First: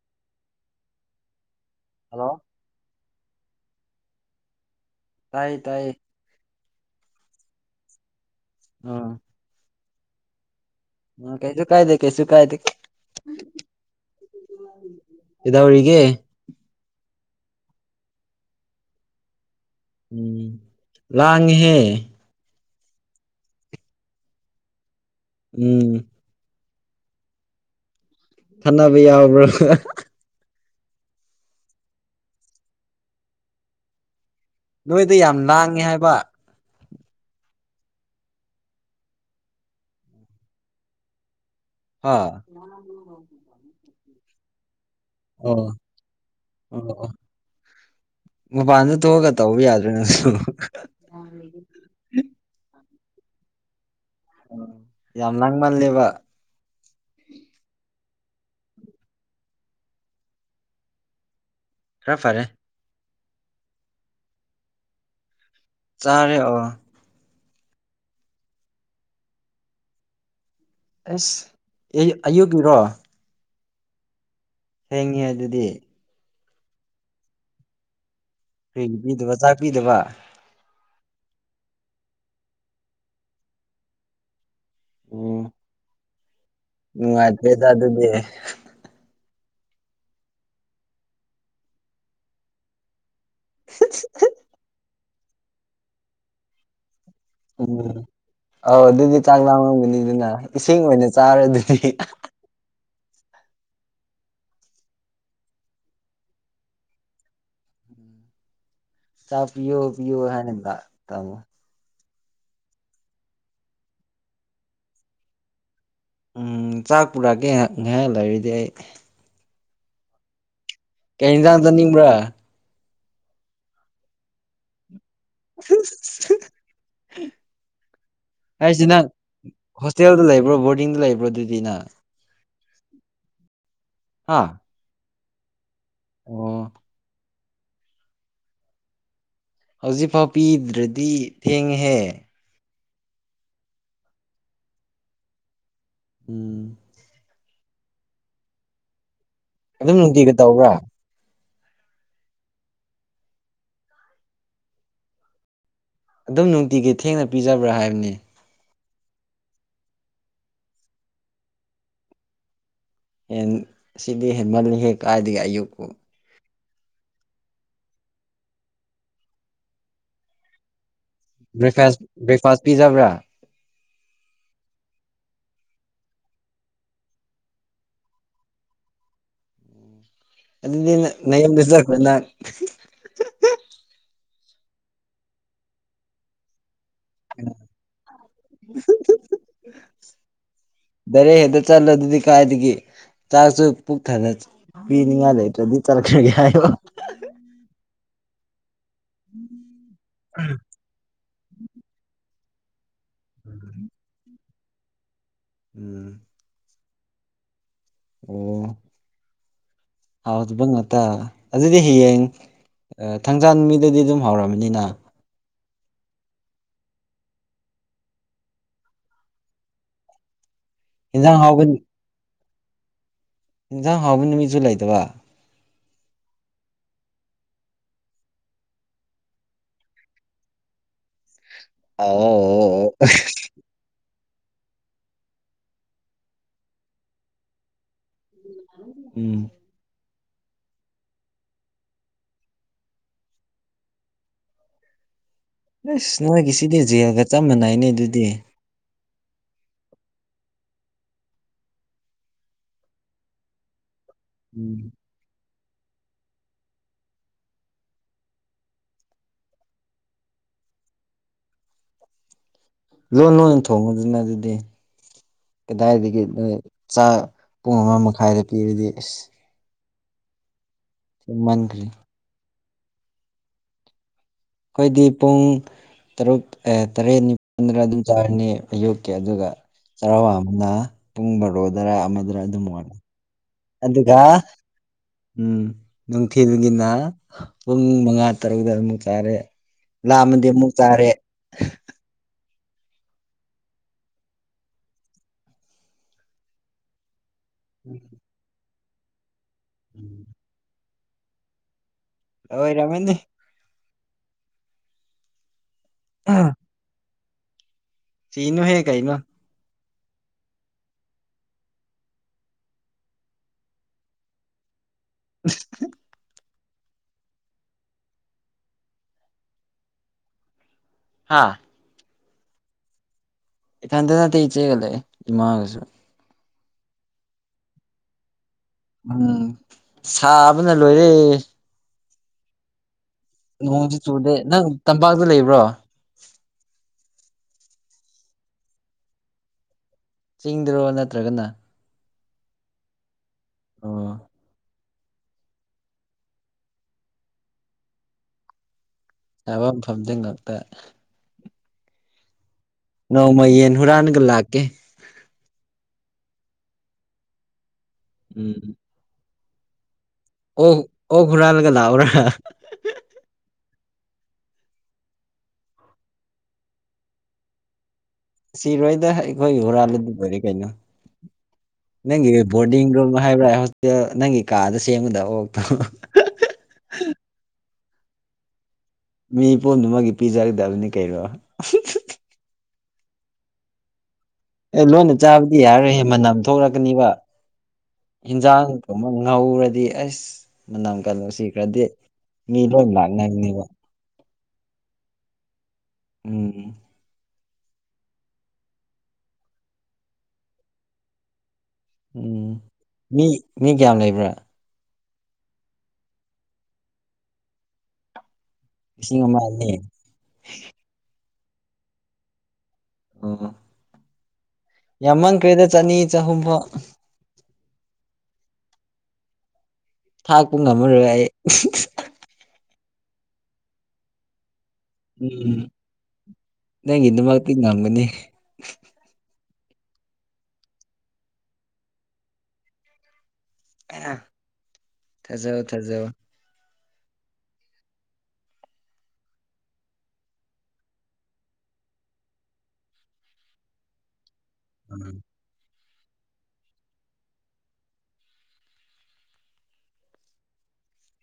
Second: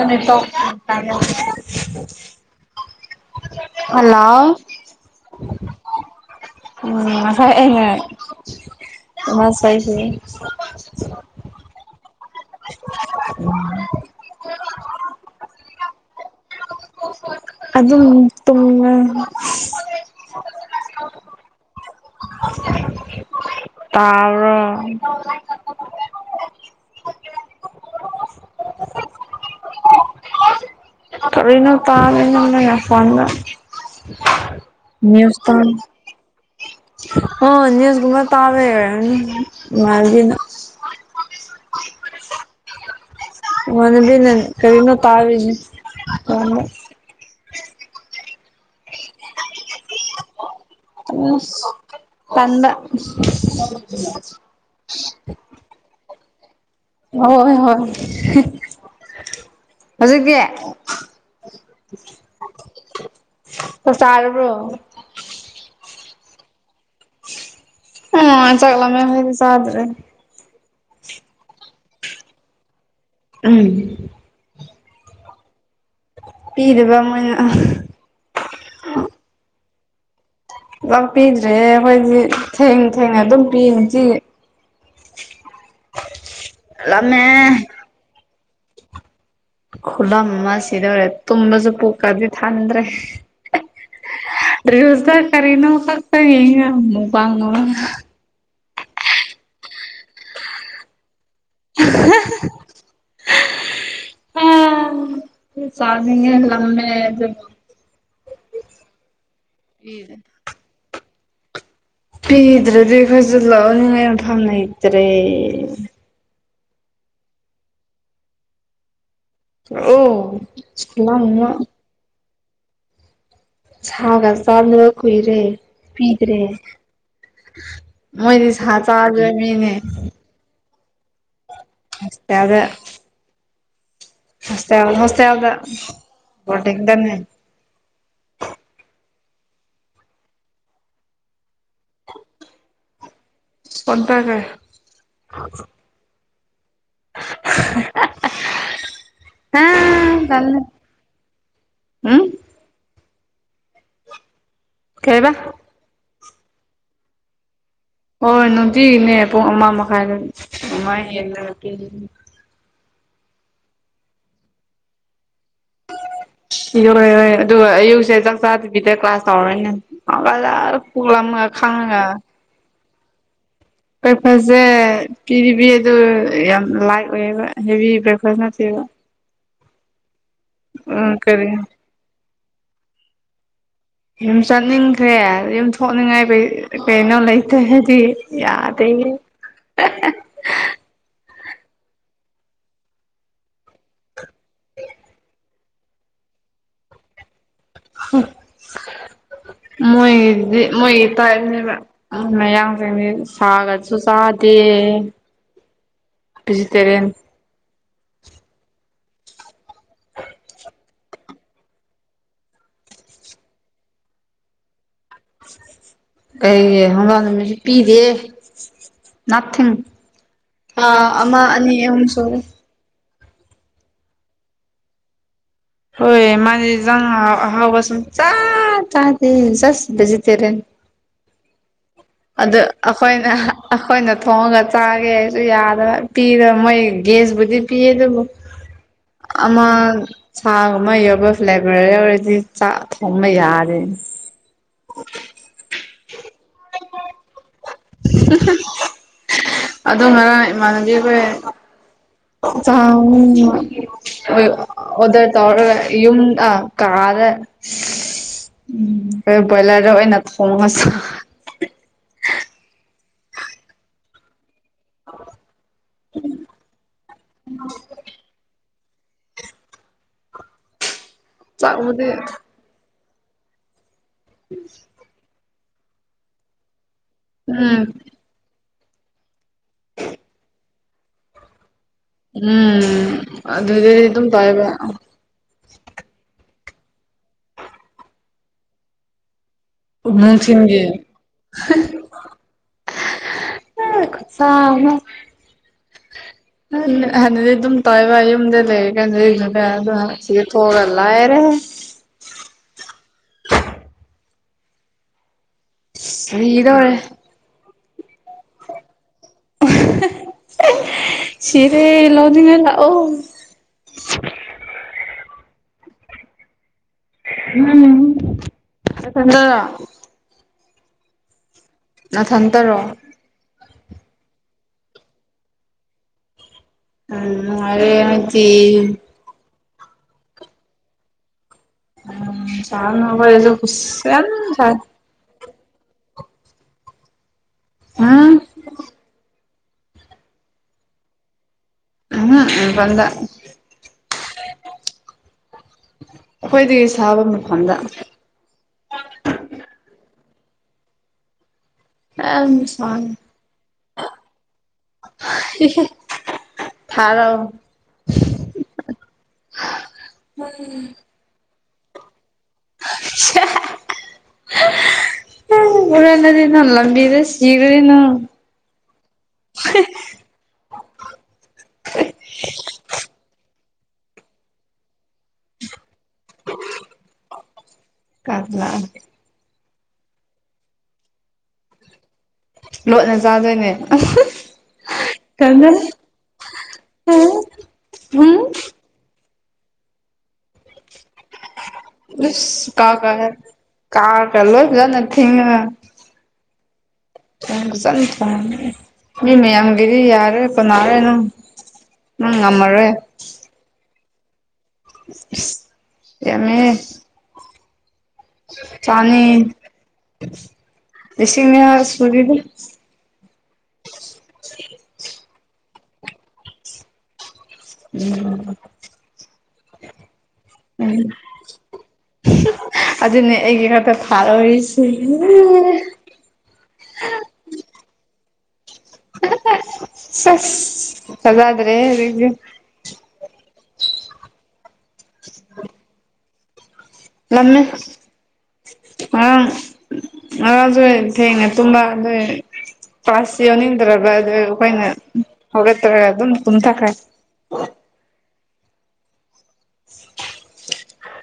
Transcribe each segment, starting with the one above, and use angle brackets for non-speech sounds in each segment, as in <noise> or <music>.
ꯑ ꯄꯣꯛ ꯇ ꯍꯜꯂꯣ <unintelligible> ꯍꯜꯂꯣ ꯇꯥꯏꯌꯦ ꯇꯥꯏꯌꯦ ꯎꯝ ꯉꯁꯥꯏ ꯑꯩꯅ ꯎꯝ ꯃꯥꯅ ꯁꯛꯏꯖꯦ ꯎꯝ ꯀꯩꯁꯨ ꯀꯥꯏꯗꯦ ꯀꯩꯁꯨ ꯀꯥꯏꯗꯦ ꯀꯩꯗꯧꯔꯤꯒꯦ ꯑꯗꯨꯝ ꯇꯨꯝꯃꯦ ꯎꯝ ꯂꯥꯡꯒꯦꯍꯦ ꯇꯥꯕꯔꫭ ꯎꯝ ꯈꯠꯅꯕ ꯌꯥꯎꯕ꯭ꯔꯣ <unintelligible> ꯀꯔꯤꯅꫭ ꯇꯥꯗꯦ ꯅꯪꯒꯤ ꯅꯈꫭꯟꯗꫭ ꯅꯣꯏꯗ ꯅ꯭ꯌꯦꯁ ꯌꯥꯝ ꯇꯥꯝ ꯂꯥꯡꯉꯦ ꯍꯥꯏꯕ ꯑꯣ ꯅꯦꯁꯀꯨꯝꯕ ꯇꯥꯕꯩ ꯑꫭꯏꯔꯝꯅꯤ ꯅꯪꯒꯤꯗꫭ ꯍꯥ ꯍ ꯍ <inaudible> <unintelligible> ꯏꯃꯥꯟꯅꯕꯤꯅ ꯀꯔꯤꯅꫭ ꯇꯥꯔꯤꯒꯦ ꯇꯧꯔꯝꯕ ꯑꯣ ꯃꯄꯥꯟꯗ ꯊꯣꯛꯑꯒ ꯇꯧꯕ ꯌꯥꯗ꯭ꯔ ꯅꯪꯁꯨ ꯎꯁ ꯇꯟꯕ ꯎꯝ ꯌꯥꯝ ꯂꯥꯡꯃꯜꯂꯦꯕ ꯍꯣꯏ ꯍꯣꯏ ꯍꫭꯏ ꯍꯧꯖꯤꯛꯇꯤ ꯈꯔ ꯐꯔꯦ ꯆꯥꯛ ꯆꯥꯔꯕ꯭ꯔꯣ ꯆꯥꯔꯦ ꯑꫭ ꯑꯩ ꯅꯨꯉꯥꯟ ꯆꯥꯛ ꯂꯥꯝꯃꯦ ꯍꯥꯏꯕ ꯆꯥꯗ꯭ꯔꯦ ꯑꯏꯁ ꯑꯩ ꯑꯩꯌꯨꯛꯒꯤꯔꯣ ꯎꯝ ꯍꯦꯡꯉꯤ ꯑꯗꯨꯗꯤ ꯄꯤꯔꯤꯕ ꯃꯣꯏꯅ ꯀꯒꯤ ꯄꯤꯗꯕ ꯆꯥꯛ ꯄꯤꯗꯕ ꯂꯥꯛꯄꯤꯤꯗ꯭ꯔꯦ ꯑꯩꯈꯣꯏꯗꯤ ꯊꯦꯡ ꯊꯦꯡꯅ ꯑꯗꯨꯝ ꯄꯤꯁꯤꯤ ꯑꯣ ꯎꯝ ꯂꯥꯝꯃꯦ ꯑꯦꯗ ꯑꯗꯨꯗꯤ ꯈꯨꯂ ꯑꯃ ꯁꯤꯗꯧꯔꯦ ꯇꯨꯝꯕꯁꯨ ꯄꯨꯣꯛꯀꯗꯤ ꯊꯥꯟꯗ꯭ꯔꯦ <unintelligible> ꯔꯤꯜꯁꯇ ꯀꯔꯤꯅꫭ ꯐꯛꯇ ꯌꯦꯡꯉꯦ ꯑꯃꯨꯛ ꯎꯝ ꯑꯧ ꯑꯗꯨꯗꯤ ꯆꯥꯛ ꯂꯥꯝꯉꯝꯒꯅꯤꯗꯅ ꯏꯁꯤꯡ ꯑꯣꯏꯅ ꯆꯥꯔꯗꯨꯗꯤ ꯑꯥ ꯆꯥꯅꯤꯡꯉꯦ ꯂꯝꯃꯦ ꯑꯗꯨ ꯆꯥꯛ ꯄꯤꯌꫭ ꯄꯤꯌꫭ ꯍꯥꯏꯅ ꯗ ꯇꯝꯃꫭ ꯊꯤꯗ꯭ꯔꯗꯒꯤ ꯑꯈꫭꯏꯖꯨ ꯂꯧꯅꯤꯉꯥꯏ ꯃꯐꯝ ꯂꯩꯇꯔꯦ ꯎꯝ ꯆꯥꯛ ꯄꯨꯔꯛꯑꯒꯦ ꯉ ꯉꯥꯏꯍꯥꯛ ꯂꯩꯔꯗꯤ ꯑꯩ ꯑꯣ ꯈꯨꯂꯝ ꯀꯩ ꯑꯃ ꯌꯦꯟꯁꯥꯡ ꯆꯠꯅꯤꯡꯕ꯭ꯔꯥ ꯁꯥꯒ ꯆꯥꯒ ꯀꯨꯏꯔꯦ ꯄꯤꯗ꯭ꯔꯦ ꯃꯣꯏꯗꯤꯁ ꯆꯗꯦ ꯃꯤꯅꯦ ꯍꯣꯇꯦꯜꯗ ꯂꯩ꯭ꯔꯣ ꯀꯔꯤꯡꯗ ꯂꯩꯕ꯭ꯔꯥꯗꯨꯗꯤꯅ ꯑꯁꯦ ꯑꯗ ꯍꯥꯥ ꯍ ꯍꯁꯦ ꯌꯥꯜꯗ ꯋꯥꯔꯗꯅꯦꯦ ꯍꯧꯖꯤꯛꯐꯥꯎ ꯄꯤꯗ꯭ꯔꯗꯤ ꯊꯦꯡꯉꯍꯦ ꯑꯣ ꯇꯒꯦ ꯎꯝ ꯍꯥ ꯑꯗꯨꯝ ꯅꯨꯡꯇꯤꯒꯤ ꯀꯜ ꯇꯧꯕ꯭ꯔꯥ ꯎꯝ ꯈꯦꯕꯥ ꯑꯗꯨꯝ ꯅꯨꯡꯇꯤꯒꯤ ꯊꯦꯡꯅ ꯄꯤꯖꯕ꯭ꯔꯥ ꯍꯥꯏꯕꯅꯤ ꯍꯣꯏ ꯍꯣꯏ ꯅꯨꯡꯇꯤꯒꯤꯅꯦ ꯄꯨꯡ ꯑꯃ ꯃꯈꯥꯏꯗ ꯃꯃꯥꯏ ꯍꯦꯟꯅ ꯅꯨꯄꯤ ꯍ ꯁꯤꯗꯤ ꯍꯦꯟꯃꯜꯂꯤꯍꯦ ꯀꯥꯏꯗꯒꯤꯒ ꯑꯌꯨꯛꯄꯣ ꯏ ꯏꯦ ꯑꯗꯨꯒ ꯑꯌꯨꯛꯁꯦ ꯆꯥꯛ ꯆꯥꯗꯕꯤꯗ ꯀ꯭ꯂꯥꯁ ꯇꯧꯔꯣꯏꯅꯦ ꯄꯣꯉ ꯕ꯭ꯔꯦꯛꯐꯥꯁ ꯈꯥꯍꯉꯥ ꯕ꯭ꯔꯦꯛꯐꯥꯁ ꯄꯤꯖꯕ꯭ꯔꯥ ꯕ꯭ꯔꯦꯛꯐꯥꯁꯁꯦ ꯄꯤꯔꯤꯕ ꯑꯗꯨ ꯌꯥꯝ ꯂꯥꯏꯠ ꯑꯣꯏꯌꯦꯕ ꯍꯦꯚ ꯕ꯭ꯔꯦꯛꯐꯥꯁꯅꯠꯇꯕ ꯗꯤ ꯎꯝ ꯀꯔꯤ ꯅꯏꯝ ꯁꯅ ꯌꯨꯝ ꯆꯠꯅꯤꯡꯈ꯭ꯔꯦ ꯌꯨꯝ ꯊꯣꯛꯅꯤꯡꯉꯥꯏꯩ ꯀꯩꯅꯣ ꯂꯩꯇꯦ ꯍꯥꯏꯗꯤ ꯌꯥꯗꯦ ꯗꯔꯦ ꯍꯦꯛꯇ ꯆꯠꯂ ꯑꯗꯨꯗꯤ ꯀꯥꯏꯗꯒꯤꯦ ꯆꯥꯛꯁꯨ ꯄꯨꯛ ꯊꯅ ꯄꯤꯅꯤꯡꯉꯥꯏ ꯂꯩꯇ꯭ꯔꯗꯤ ꯆꯠꯂꯛꯈ꯭ꯔꯒꯦ ꯍꯥꯏꯣ ꯃꯣꯏꯒꯤꯗꯤ ꯃꯣꯏꯒꯤ ꯇꯥꯏꯞꯅꯦꯕꯣꯏ ꯃꯌꯥꯝ ꯁꯥꯒꯁꯨ ꯁꯥꯗꯤ ꯎꯝ ꯚꯦꯖꯤꯇꯦꯔꯤꯌꯟ ꯑꯣ ꯍꯥꯎꯕ ꯉꯥꯛꯇ ꯑꯗꯨꯗꯤ ꯍꯌꯦꯡ ꯊꯥꯡꯖꯥꯟ ꯃꯤꯗꯗꯤ ꯑꯗꯨꯝ ꯍꯧꯔꯝꯝꯕꯅꯤꯅ ꯀꯩꯒꯤ ꯍꯪꯒꯥꯥꯡ ꯅꯨꯃꯤꯠꯁꯨ ꯄꯤꯗꯦ ꯊ ꯑ ꯏꯟꯖꯥꯡ ꯑ ꯍꯥꯎꯕ ꯑꯅꯤ ꯑ ꯁꯣꯔꯤ ꯌꯦꯟꯖꯥꯡ ꯍꯥꯎꯕ ꯅꯨꯃꯤꯠꯁꯨ ꯂꯩꯇꯕ ꯍꯣꯏ ꯃꯥꯗꯤ ꯖꯡ ꯑꯍꯧꯕ ꯁꯨꯡꯆ ꯆꯗꯦ ꯖꯁ ꯕꯦꯖꯤꯇꯦꯔꯦꯟ ꯑꯗꯨ ꯑꯩꯈꯣꯏꯅ ꯑꯩꯈꯣꯏꯅ ꯊꯣꯡꯉꯒ ꯆꯥꯒꯦꯁꯨ ꯌꯥꯗꯕ ꯄꯤꯔ ꯃꯣꯏ ꯒ꯭ꯦꯁꯕꯨꯗꯤ ꯄꯤꯌꯦ ꯑꯗꯨꯕꯨ ꯎꯝ ꯑꯃꯃ ꯁꯥꯒꯨꯝꯕ ꯌꯎꯕ ꯐ꯭ꯂꯦꯕꯔ ꯌꯧꯔꯗꯤ ꯆꯥꯛ ꯊꯣꯡꯕ ꯌꯥꯔꯦ <unintelligible> ꯑꯁ ꯅꯣꯏꯒꯤ ꯁꯤꯗꯤ ꯖꯦꯜꯒ ꯆꯞ ꯃꯥꯟꯅꯩꯅꯦ ꯑꯗꯨꯗꯤ ꯑꯗꯣ ꯉꯔꯥꯡ ꯏꯃꯥꯟꯅꯕꯤ ꯑꯩꯈꯣꯏ ꯆ ꯎꯝ ꯑꯣꯗ ꯇꯧ ꯌꯨꯝ ꯑ ꯀꯥꯗ ꯎ ꯭ꯔꯣꯌꯂꯔꯅꯊꯃꯣꯁ ꯂꯣꯟ ꯂꯣꯏ ꯊꯣꯡꯉꯗꯨꯅ ꯑꯗꯨꯗꯤ ꯀꯗꯥꯏꯗꯒꯤ ꯄꯨꯡ ꯑꯃ ꯃꯈꯥꯏꯗ ꯄꯤꯔꯗꯤ ꯑꯁ ꯆ ꯊꯦꯡꯃꯟꯈ꯭ꯔꯦ ꯃ ꯑꯩꯈꯣꯏꯗꯤ ꯄꯨꯡ ꯇꯔꯨꯛ ꯇꯔꯦꯠ ꯎꯝ ꯅꯤꯄꯥꯜꯗꯅ ꯑꯗꯨꯝ ꯆꯥꯔꯅꯤ ꯑꯌꯨꯛꯀꯤ ꯑꯗꯨꯒ ꯆꯥꯔ꯭ꯁꯟꯕꯅꯥ ꯄꯨꯡ ꯕꯥꯔꯣꯗꯔ ꯑꯃꯗꯔ ꯑꯗꯨꯝ ꯎꯝ ꯋꯥꯟꯕ ꯑꯗꯨꯗꯗꯤ ꯑꯗꯨꯒ <inaudible> ꯎꯝ ꯅꯨꯡꯊꯤꯜꯒꯤꯅ ꯄꯨꯡ ꯃꯉꯥ ꯇꯔꯨꯛꯇ ꯑꯃꯨꯛ ꯆꯥꯔꯦ ꯂꯝꯃꯗꯤ ꯑꯃꯨꯛ ꯅꯨꯡꯊꯤꯟꯒꯤ ꯆꯥꯔꯦ <unintelligible> <unintelligible> ꯑꯗꯨꯝ ꯇꯧꯏꯕ ꯌꯨꯝꯗ ꯂꯩꯔ ꯀꯥꯟꯗ ꯑꯗ ꯁꯤ ꯊꯣꯛꯑꯒ ꯂꯥꯏꯔꯦ ꯍꯣꯏ ꯔꯃꯟꯅꯤ ꯁꯤꯗꯣꯔꯦ ꯁꯤꯅꯨꯍꯦ ꯀꯩꯅꯣ ꯁꯤꯔꯦ ꯂꯧꯅꯤꯡꯉꯥ ꯂꯛꯑꯣ <inaudible> ꯎꯝ ꯅꯊꯟꯗꯔꯣ ꯍꯥꯥ ꯅꯊꯟꯇꯔꯣ ꯏꯊꯟꯗ ꯅꯠꯇꯦ ꯏꯆꯦꯒꯥ ꯂꯩꯌꯦ ꯏꯃꯒꯁꯨ ꯎꯝ <unintelligible> ꯎꯝ ꯁꯥꯕꯅ ꯂꯣꯏꯔꯦ ꯎꯝ <unintelligible> ꯄꯥꯛꯇ ꯂꯩꯕ꯭ꯔꯣ ꯎꯝ ꯆꯤꯡꯗꯔꯣ ꯅꯠꯇ꯭ꯔꯒꯅ ꯎꯝꯍꯨꯝꯞ ꯃꯄꯥꯟꯗꯥ ꯑꯣ ꯈꯋꯥꯏꯗꯩꯩ ꯁꯥꯕ ꯃꯐꯝꯗ ꯁꯥꯕ ꯃꯐꯝꯗ ꯉꯛꯇ ꯅꯣꯡꯃ ꯌꯦꯟ ꯍꯨꯔꯥꯟꯒ ꯂꯥꯛꯀꯦ <unintelligible> <unintelligible> ꯎꯝ <inaudible> ꯑꯣꯛ ꯑꯣꯛ ꯍꯨꯔꯥꯜꯂꯒ ꯂꯛꯑꯣꯔ <inaudible> ꯎꯔꯅꯗꯤꯅꯣ ꯂꯝꯕꯤꯗ ꯁꯤꯒꯔꯦꯅ ꯁꯤꯔꯣꯏꯗ ꯑꯩꯈꯣꯏꯒꯤ ꯍꯨꯔꯥꯜꯂꯗꯤ <unintelligible> ꯀꯩꯅꯣ ꯅꯪꯒꯤ ꯕꯣꯔꯗꯤꯡ ꯔꯨꯝ ꯍꯥꯏꯕ꯭ꯔꯥ ꯍꯣꯁꯇꯦꯜ ꯅꯪꯒꯤ ꯀꯥꯗ ꯁꯦꯝꯒꯗꯕ ꯑꯣꯛꯇꯣ <unintelligible> ꯃꯤ ꯄꯨꯝꯅ ꯃꯛꯀꯤ ꯄꯤꯖꯒꯗꯕꯅꯤ ꯀꯩꯅꯣ ꯂꯣꯠꯅ ꯆꯥꯗꯣꯏꯅꯦ ꯑꯦ ꯂꯣꯟꯅ ꯆꯥꯕꯗꯤ ꯌꯥꯔꯣꯏꯍꯦ ꯃꯅꯝ ꯊꯣꯛꯂꯛꯀꯅꯤꯕ ꯏꯟꯖꯥꯡ ꯀꯨꯝꯕ ꯉꯧꯔꯗꯤ ꯑꯁ ꯃꯅꯝꯒ ꯅꯨꯡꯁꯤ ꯈꯔꯗꯤ ꯃꯤ ꯏꯁ ꯂꯣꯏ ꯀꯥ ꯂꯥꯛꯅꯒꯅꯤꯕ ꯀꯥ ꯀꯂꯣꯗ <unintelligible> ꯎꯝ ꯐꯖꯅ ꯊꯣꯡ ꯃꯤ ꯃꯌꯥꯝꯒꯤꯔꯤ ꯌꯥꯔꯦ ꯐꯅꯥꯔꯦꯅꯪ ꯎꯝ ꯃꯤ ꯃꯤ ꯀꯌꯥꯝ ꯂꯩꯕ꯭ꯔꯥ <unintelligible> ꯌꯝꯃꯦ ꯂꯤꯁꯤꯡ ꯑꯃ ꯑꯅꯤ <unintelligible> ꯑꯣ ꯌꯥꯝꯃꯪꯈꯔ꯭ꯦꯗ ꯆꯅꯤ ꯆꯍꯨꯝꯐꯥꯎ ꯎꯝ ꯊꯥꯛꯄ ꯎꯝ ꯉꯝꯃꯔꯣꯏ ꯑꯩ ꯑꯗꯨꯅꯦ ꯑꯩꯒꯤ ꯈꯔ ꯈꯔ ꯐꯥꯔꯣꯔꯤꯁꯦ ꯅꯪꯒꯤ ꯗꯝꯛꯇꯤ ꯉꯝꯒꯅꯤ ꯆꯗꯗ꯭ꯔꯦ <unintelligible> ꯊꯖꯧ ꯊꯖꯧ ꯁꯁ <unintelligible> ꯉꯔꯥꯡ ꯉꯔꯥꯡ ꯁꯨ ꯊꯦꯡꯉꯦ ꯇꯨꯝꯕ ꯑꯗꯨꯏ ꯄꯥꯁꯁꯤ ꯌꯎꯅꯤꯡꯗ꯭ꯔꯕ ꯑꯗꯨ ꯑꯩꯈꯣꯏꯅ ꯍꯧꯒꯠꯇ꯭ꯔꯒ ꯑꯗꯨꯝ ꯇꯨꯝꯊꯈ꯭ꯔꯦ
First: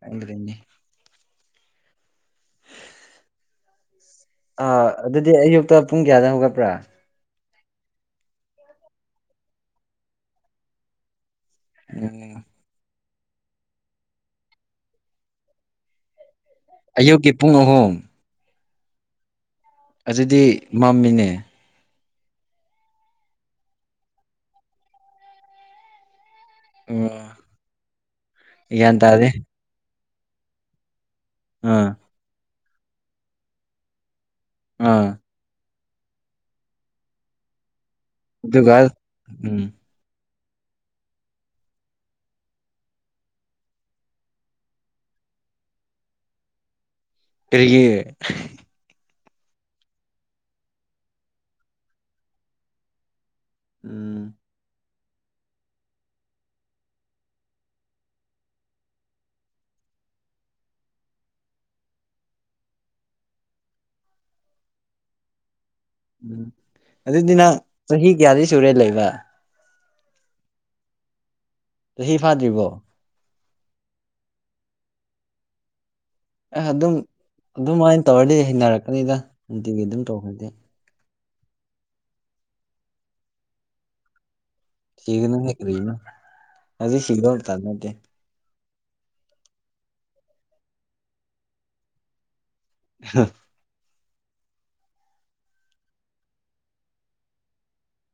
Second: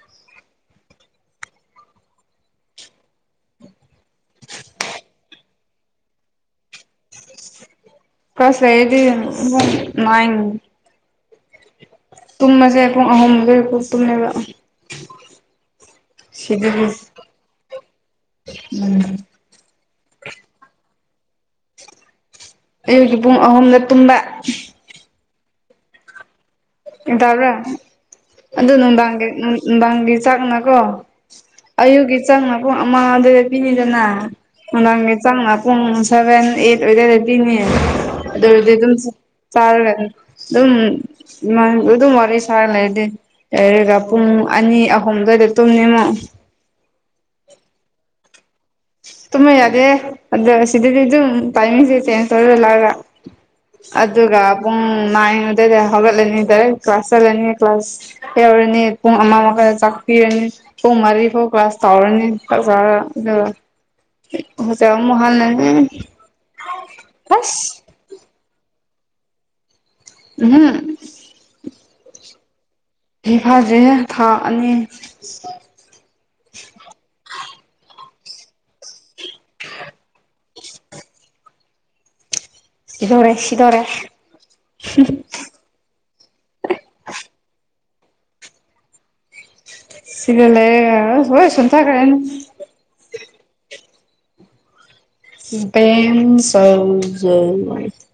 ꯑꯗꯗꯟꯅꯦ ꯑꯥ ꯑꯗꯨꯗꯤ ꯑꯌꯨꯛꯇ ꯄꯨꯡ ꯀꯌꯥꯗ ꯍꯧꯒꯠꯄ꯭ꯔꯥ ꯀ꯭ꯂꯥꯁ ꯂꯩꯔꯗꯤ ꯄꯨꯡ ꯅꯥꯏꯟ ꯎꯝ ꯇꯨꯝꯕꯁꯦ ꯄꯨꯡ ꯑꯍꯨꯝ ꯃꯔꯤ ꯐꯥꯎ ꯇꯨꯝꯃꯦꯕ ꯁꯤꯗ ꯑꯌꯨꯛꯀꯤ ꯄꯨꯡ ꯑꯍꯨꯝ <unintelligible> ꯑꯗꯨꯗꯤ ꯃꯝꯃꯤꯅꯦ ꯑꯌꯨꯛꯀꯤ ꯄꯨꯡ ꯑꯍꯨꯝꯗ ꯇꯨꯝꯕ ꯑꯣ ꯒꯌꯥꯟ ꯇꯕ꯭ꯔꯥ ꯑꯗꯨ ꯒ꯭ꯌꯥꯟ ꯅꯨꯡꯗꯥꯡꯒꯤ ꯇꯥꯗꯦ ꯅꯨꯡꯗꯥꯡꯒꯤ ꯆꯥꯛꯅꯀꯣ ꯑꯥ ꯑꯌꯨꯛꯀꯤ ꯆꯥꯛꯅ ꯄꯨꯡ ꯑꯃ ꯑꯗꯨꯏꯗ ꯄꯤꯅꯤꯗꯅ ꯑꯥ ꯅꯪꯗꯥꯡꯒꯤ ꯆꯥꯛꯅ ꯄꯨꯡ ꯁꯚꯦꯟ ꯑꯩꯌꯦꯠ ꯑꯗꯨꯌꯥꯏꯗ ꯄꯤꯅꯤ ꯑꯗꯨ ꯑꯣꯏꯔꯗꯤ ꯑꯗꯨꯒ ꯑꯗꯨꯝ ꯎꯝ ꯆꯥꯔꯒ ꯑꯗꯨꯝ ꯑꯗꯨꯝ ꯋꯥꯔꯤ ꯁꯥꯔ ꯂꯩꯔꯗꯤ ꯂꯩꯔꯒ ꯄꯨꯡ ꯑꯅꯤ ꯑꯍꯨꯝ ꯗ꯭ꯋꯥꯏꯗ ꯇꯨꯝꯅꯤꯃꯨꯛ ꯀꯔꯤꯒꯤ ꯇꯨꯝꯕ ꯌꯥꯗꯦ ꯑꯗꯨ ꯁꯤꯗꯗꯤ ꯑꯗꯨ ꯇꯥꯏꯃꯤꯁꯦ ꯆꯦꯟꯁ ꯇꯧꯋꯦꯕ ꯂꯒ ꯎꯝ ꯑꯗꯨꯒ ꯄꯨꯡ ꯅꯥꯏꯟ ꯑꯨꯏꯗ ꯍꯧꯒꯠꯂꯅꯤ ꯗꯥꯏꯔꯦꯛ ꯀ꯭ꯂꯥꯁ ꯆꯠꯂꯅꯤ ꯀ꯭ꯂꯥꯁ ꯌꯧꯔꯅꯤ ꯄꯨꯡ ꯑꯃꯥ ꯃꯈꯣꯏꯅ ꯆꯥꯛꯄꯤꯔꯅꯤ ꯄꯨꯡ ꯃꯔꯤ ꯐꯧ ꯀ꯭ꯂꯥꯁ ꯇꯧꯔꯅꯤ ꯀ꯭ꯂꯥꯁ ꯇꯧꯔꯒ ꯑꯗꯨ ꯗꯩ ꯑꯝꯨꯛ ꯍꯥꯜꯂꯅꯤ ꯎꯝ ꯑꯗꯨꯗꯤ ꯅꯪ ꯆꯍꯤ ꯀꯌꯥꯗꯤ ꯁꯨꯔꯦ ꯂꯩꯕ ꯍꯝ ꯇ ꯍꯤꯐꯥꯗꯔꯤꯕꯣ ꯆꯍꯤ ꯐꯥꯗ꯭ꯔꯤꯍꯦ ꯊꯥ ꯑꯅꯤ ꯑꯦ ꯑꯗꯨꯝ ꯑꯗꯨꯃꯥꯏꯅ ꯇꯧꯔꯗꯤ ꯍꯩꯅꯔꯛꯀꯅꯤꯗ ꯅꯨꯡꯇꯤꯒꯤ ꯑꯗꯨꯝ ꯇꯧꯈ꯭ꯔꯗꯤ <inaudible> <inaudible> ꯁꯤꯗꯣꯔꯦ ꯁꯤꯗꯣꯔꯦ <inaudible> <inaudible> ꯁꯤꯒꯅꯨꯍꯦ ꯀ꯭ꯔꯅꯣ ꯍꯧꯖꯤꯛ ꯁꯤꯒꯗꯕ ꯃꯇꯝ ꯅꯠꯇꯦ ꯁꯤꯒ ꯂꯩꯦ <unintelligible> ꯍꯣꯏꯁꯟ ꯊ ꯀꯦꯅ ꯍ <inaudible> <unintelligible>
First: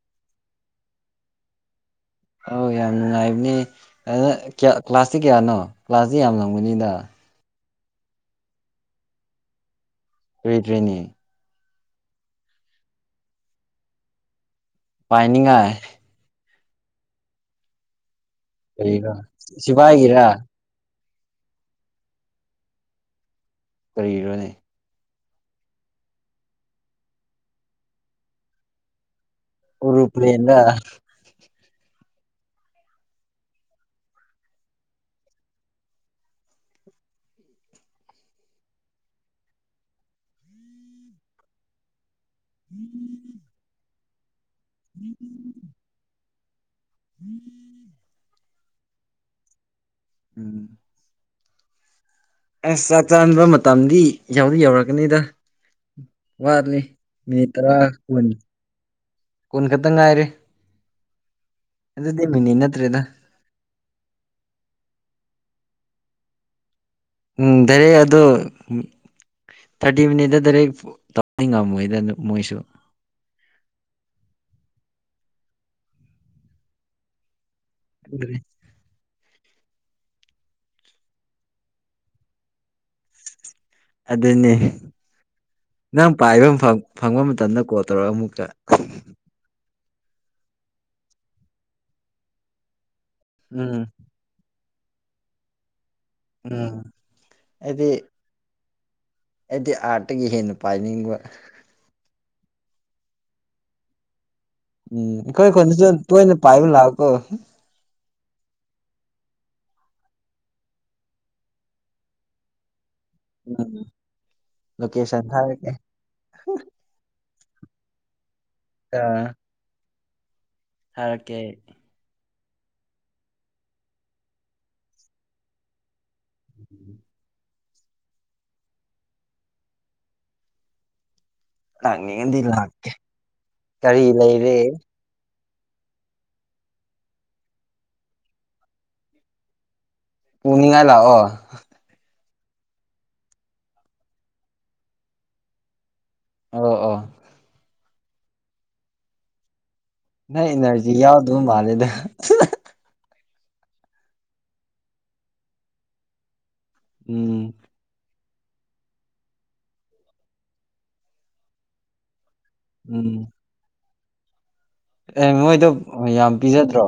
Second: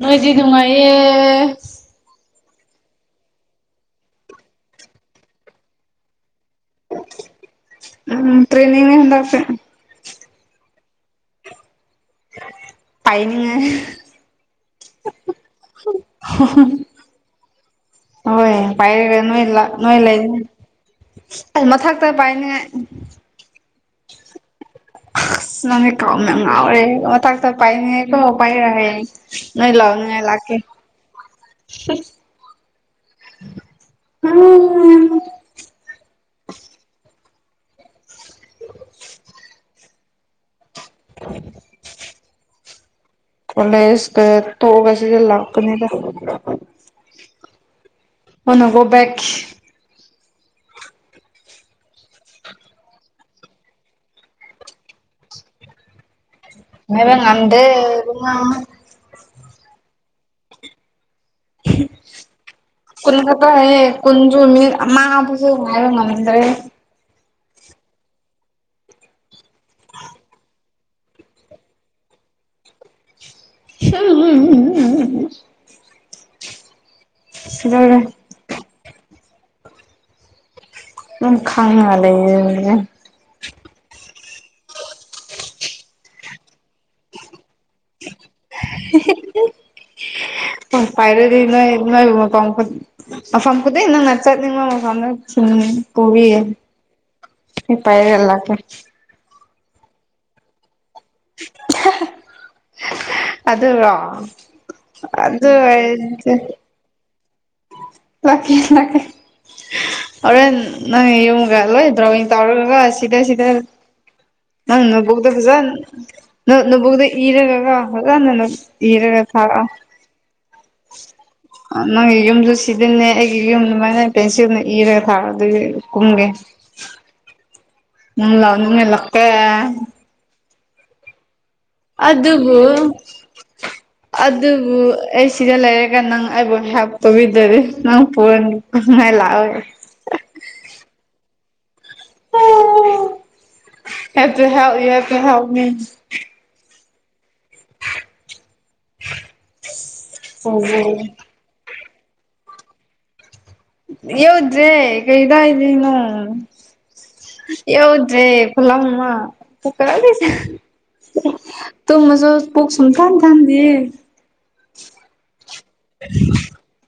ꯃꯥꯏꯗꯤ ꯅꯨꯡꯉꯌꯦ ꯑꯧ ꯌꯥꯝ ꯅꯨꯡꯉꯥꯏꯕꯅꯤ ꯑꯗꯨꯌꯥ ꯀ꯭ꯂꯥꯁꯇꯤ ꯀꯌꯥꯅꯣ ꯀ꯭ꯂꯥꯁꯇꯤ ꯌꯥꯝ ꯂꯪꯒꯅꯤꯗ ꯎꯝ ꯇ꯭ꯔꯦꯅꯤꯡꯅꯦ ꯍꯟꯗꯛꯁꯦ ꯀꯗ꯭ꯔꯔꯤꯅꯤ ꯄꯥꯏꯅꯤꯡꯉ ꯄꯥꯏꯅꯤꯡꯉꯥꯏ ꯍꯣꯏ ꯀꯔꯤꯔꯥ ꯄꯥꯏꯔꯒ ꯅꯣꯏ ꯂꯥꯛ ꯅꯣꯏ ꯁꯤꯐꯥꯏꯒꯤꯔ ꯂꯩꯅꯤ ꯑ ꯃꯊꯛꯇ ꯄꯥꯏꯅꯤꯡꯉꯥꯏ ꯀꯔꯤꯔꯣꯅꯦ ꯅꯪꯅꯦ ꯀꯥꯎ ꯌꯥꯝ ꯉꯥꯎꯔꯦ ꯃꯊꯥꯛꯇ ꯄꯥꯏꯅꯤꯉꯦ ꯀꯣ ꯄꯥꯏꯔꯦ ꯅꯣꯏ ꯂꯧꯅꯤꯉꯥꯏ ꯑꯣꯔꯣꯄ꯭ꯂꯦꯟꯗ ꯂꯥꯛꯀꯦ ꯎꯝ <unintelligible> ꯎ <unintelligible> ꯎꯝ ꯀꯣꯂꯦꯖ ꯇꯣꯛꯑꯕꯁꯤꯗ ꯂꯥꯛꯄꯅꯤꯗ ꯎꯝ ꯍꯅꯒꯣꯕꯦꯛ ꯎꯝ ꯑꯁ ꯆꯥꯛ ꯆꯥꯕ ꯃꯇꯝꯗꯤ ꯌꯥꯎꯗꯤ ꯌꯧꯔꯛꯀꯅꯤꯗ ꯋꯥꯠꯅꯤ ꯉꯥꯏꯕ ꯃꯤ ꯉꯝꯗꯦ ꯇꯔꯥ ꯀꯨꯟꯅꯤ ꯏꯕꯨꯡꯉꯣ ꯀꯨꯟ ꯈꯛꯇꯪ ꯉꯥꯏꯔꯦ ꯑꯗꯨꯗꯤꯃꯤꯅꯤ ꯅꯠꯇ꯭ꯔꯦꯗ ꯍꯦ ꯀꯨꯟꯁꯨꯃꯤ ꯃꯥꯕꯨꯁꯨꯦ ꯉꯥꯏꯕ ꯉꯗ꯭ꯔꯦ ꯑꯝ ꯈꯔ ꯑꯗꯨ ꯊꯥꯔꯇꯤ ꯃꯤꯅꯤꯠꯇ ꯗꯥꯏꯔꯦꯛ ꯇꯧꯕꯅꯤꯡ ꯉꯝꯃꯣꯏꯗ ꯃꯣꯏꯁꯨ <unintelligible> ꯁꯤꯗꯧꯔꯦ <unintelligible> ꯎꯝ ꯈꯉꯉ ꯂꯩ ꯑꯗꯨꯅꯦ ꯅꯪ ꯄꯥꯏꯕ ꯐꯪꯕ ꯃꯇꯝꯗ ꯀꯣꯜ ꯇꯧꯔꯒ ꯑꯃꯨꯛꯛꯇ ꯄꯥꯏꯔꯗꯤ ꯅꯣꯏ ꯅꯣꯏꯕꯨ ꯃ ꯀꯥꯎ ꯐ ꯑ ꯐꯝ ꯀꯗꯤ ꯎꯝ ꯏꯪ ꯅꯠꯆꯔꯅꯤ ꯐꯝ ꯄꯨꯔꯤ ꯎꯝ ꯄꯥꯏꯔ ꯂꯀꯦ ꯍꯥꯏꯗꯤ ꯑꯥꯔꯠꯇꯒꯤ ꯍꯦꯟꯅ ꯄꯥꯏꯅꯤꯡꯕ ꯑꯗꯨꯔꯣ ꯎꯝ ꯑꯗꯨ ꯀꯣꯏ ꯀꯣꯏ ꯑꯣꯏꯔꯗꯤ ꯇꯣꯏꯅ ꯄꯥꯏꯕ ꯂꯥꯛꯑꯣ ꯀꯣ ꯂꯀꯦ ꯂꯀꯦ ꯍꯣꯔꯦꯟ ꯅꯪ ꯌꯨꯝꯒ ꯂꯣꯏ ꯗ꯭ꯔꯣꯋꯤꯡ ꯇꯧꯔꯒꯒ ꯁꯤꯗ ꯁꯤꯗ ꯎꯝ ꯂꯣꯀꯦꯁꯟ ꯅꯪꯅꯕꯣꯛꯗ ꯖꯥꯟ ꯊꯥꯔꯛꯀꯦ ꯅ ꯅꯗ ꯏꯔꯒꯒ ꯍꯒꯅ ꯅ ꯍꯔꯒ ꯊꯥꯒ ꯍꯔꯡꯀꯥ ꯑ ꯅꯪꯒꯤ ꯌꯨꯝꯁꯨ ꯁꯤꯖꯤꯟꯅꯦ ꯑꯩꯒꯤ ꯌꯨꯝ ꯑꯗꯨꯃꯥꯏꯅ ꯄꯦꯟꯁꯤꯜꯅ ꯏꯔꯒ ꯊꯥꯔ ꯑꯗꯨꯗꯤ ꯀꯨꯝꯒꯦ ꯎ ꯂꯅꯤꯡ ꯏꯂꯀꯦ ꯂꯥꯛꯅꯤꯡꯉꯗꯤ ꯑꯗꯨꯕꯨ ꯂꯥꯛꯀꯦ ꯀꯔꯤ ꯂꯩꯔꯦ ꯑꯗꯨꯕꯨ ꯑꯩ ꯁꯤꯗ ꯂꯩꯔꯒ ꯅꯪ ꯑꯩꯕꯨ ꯍꯦꯜꯞ ꯇꯧꯕꯤꯗꯔꯤꯦ ꯅꯪ ꯄꯨꯣꯟꯅꯤꯡꯉꯥꯏ ꯂꯥꯛꯑꯣꯋ ꯄꯨꯅꯤꯉ ꯂꯥꯛꯑꯣ ꯑꯣ ꯏꯠꯇ ꯍꯥꯎꯥꯎ ꯏꯛꯇ ꯍꯥꯎꯥꯎ ꯃꯤ ꯑꯣ ꯑꯣ ꯅ ꯅꯖꯤ ꯌꯥꯎꯗꯕ ꯃꯥꯜꯂꯦꯗ ꯌꯎꯗ꯭ꯔꯦ ꯀ ꯏꯗ ꯏꯗꯅꯣ ꯎꯝ ꯑꯦꯎ ꯔꯦ ꯐꯨꯂꯝ ꯇꯨꯀꯅꯤꯁ ꯇꯧ ꯃꯁꯨ ꯄꯣꯛꯁꯨꯝ ꯎꯝ ꯇꯥꯟ ꯊꯥꯟꯗꯦ ꯑꯦ ꯅꯣꯏꯗꯣ ꯌꯥꯝ ꯄꯤꯖꯗ꯭ꯔꯣ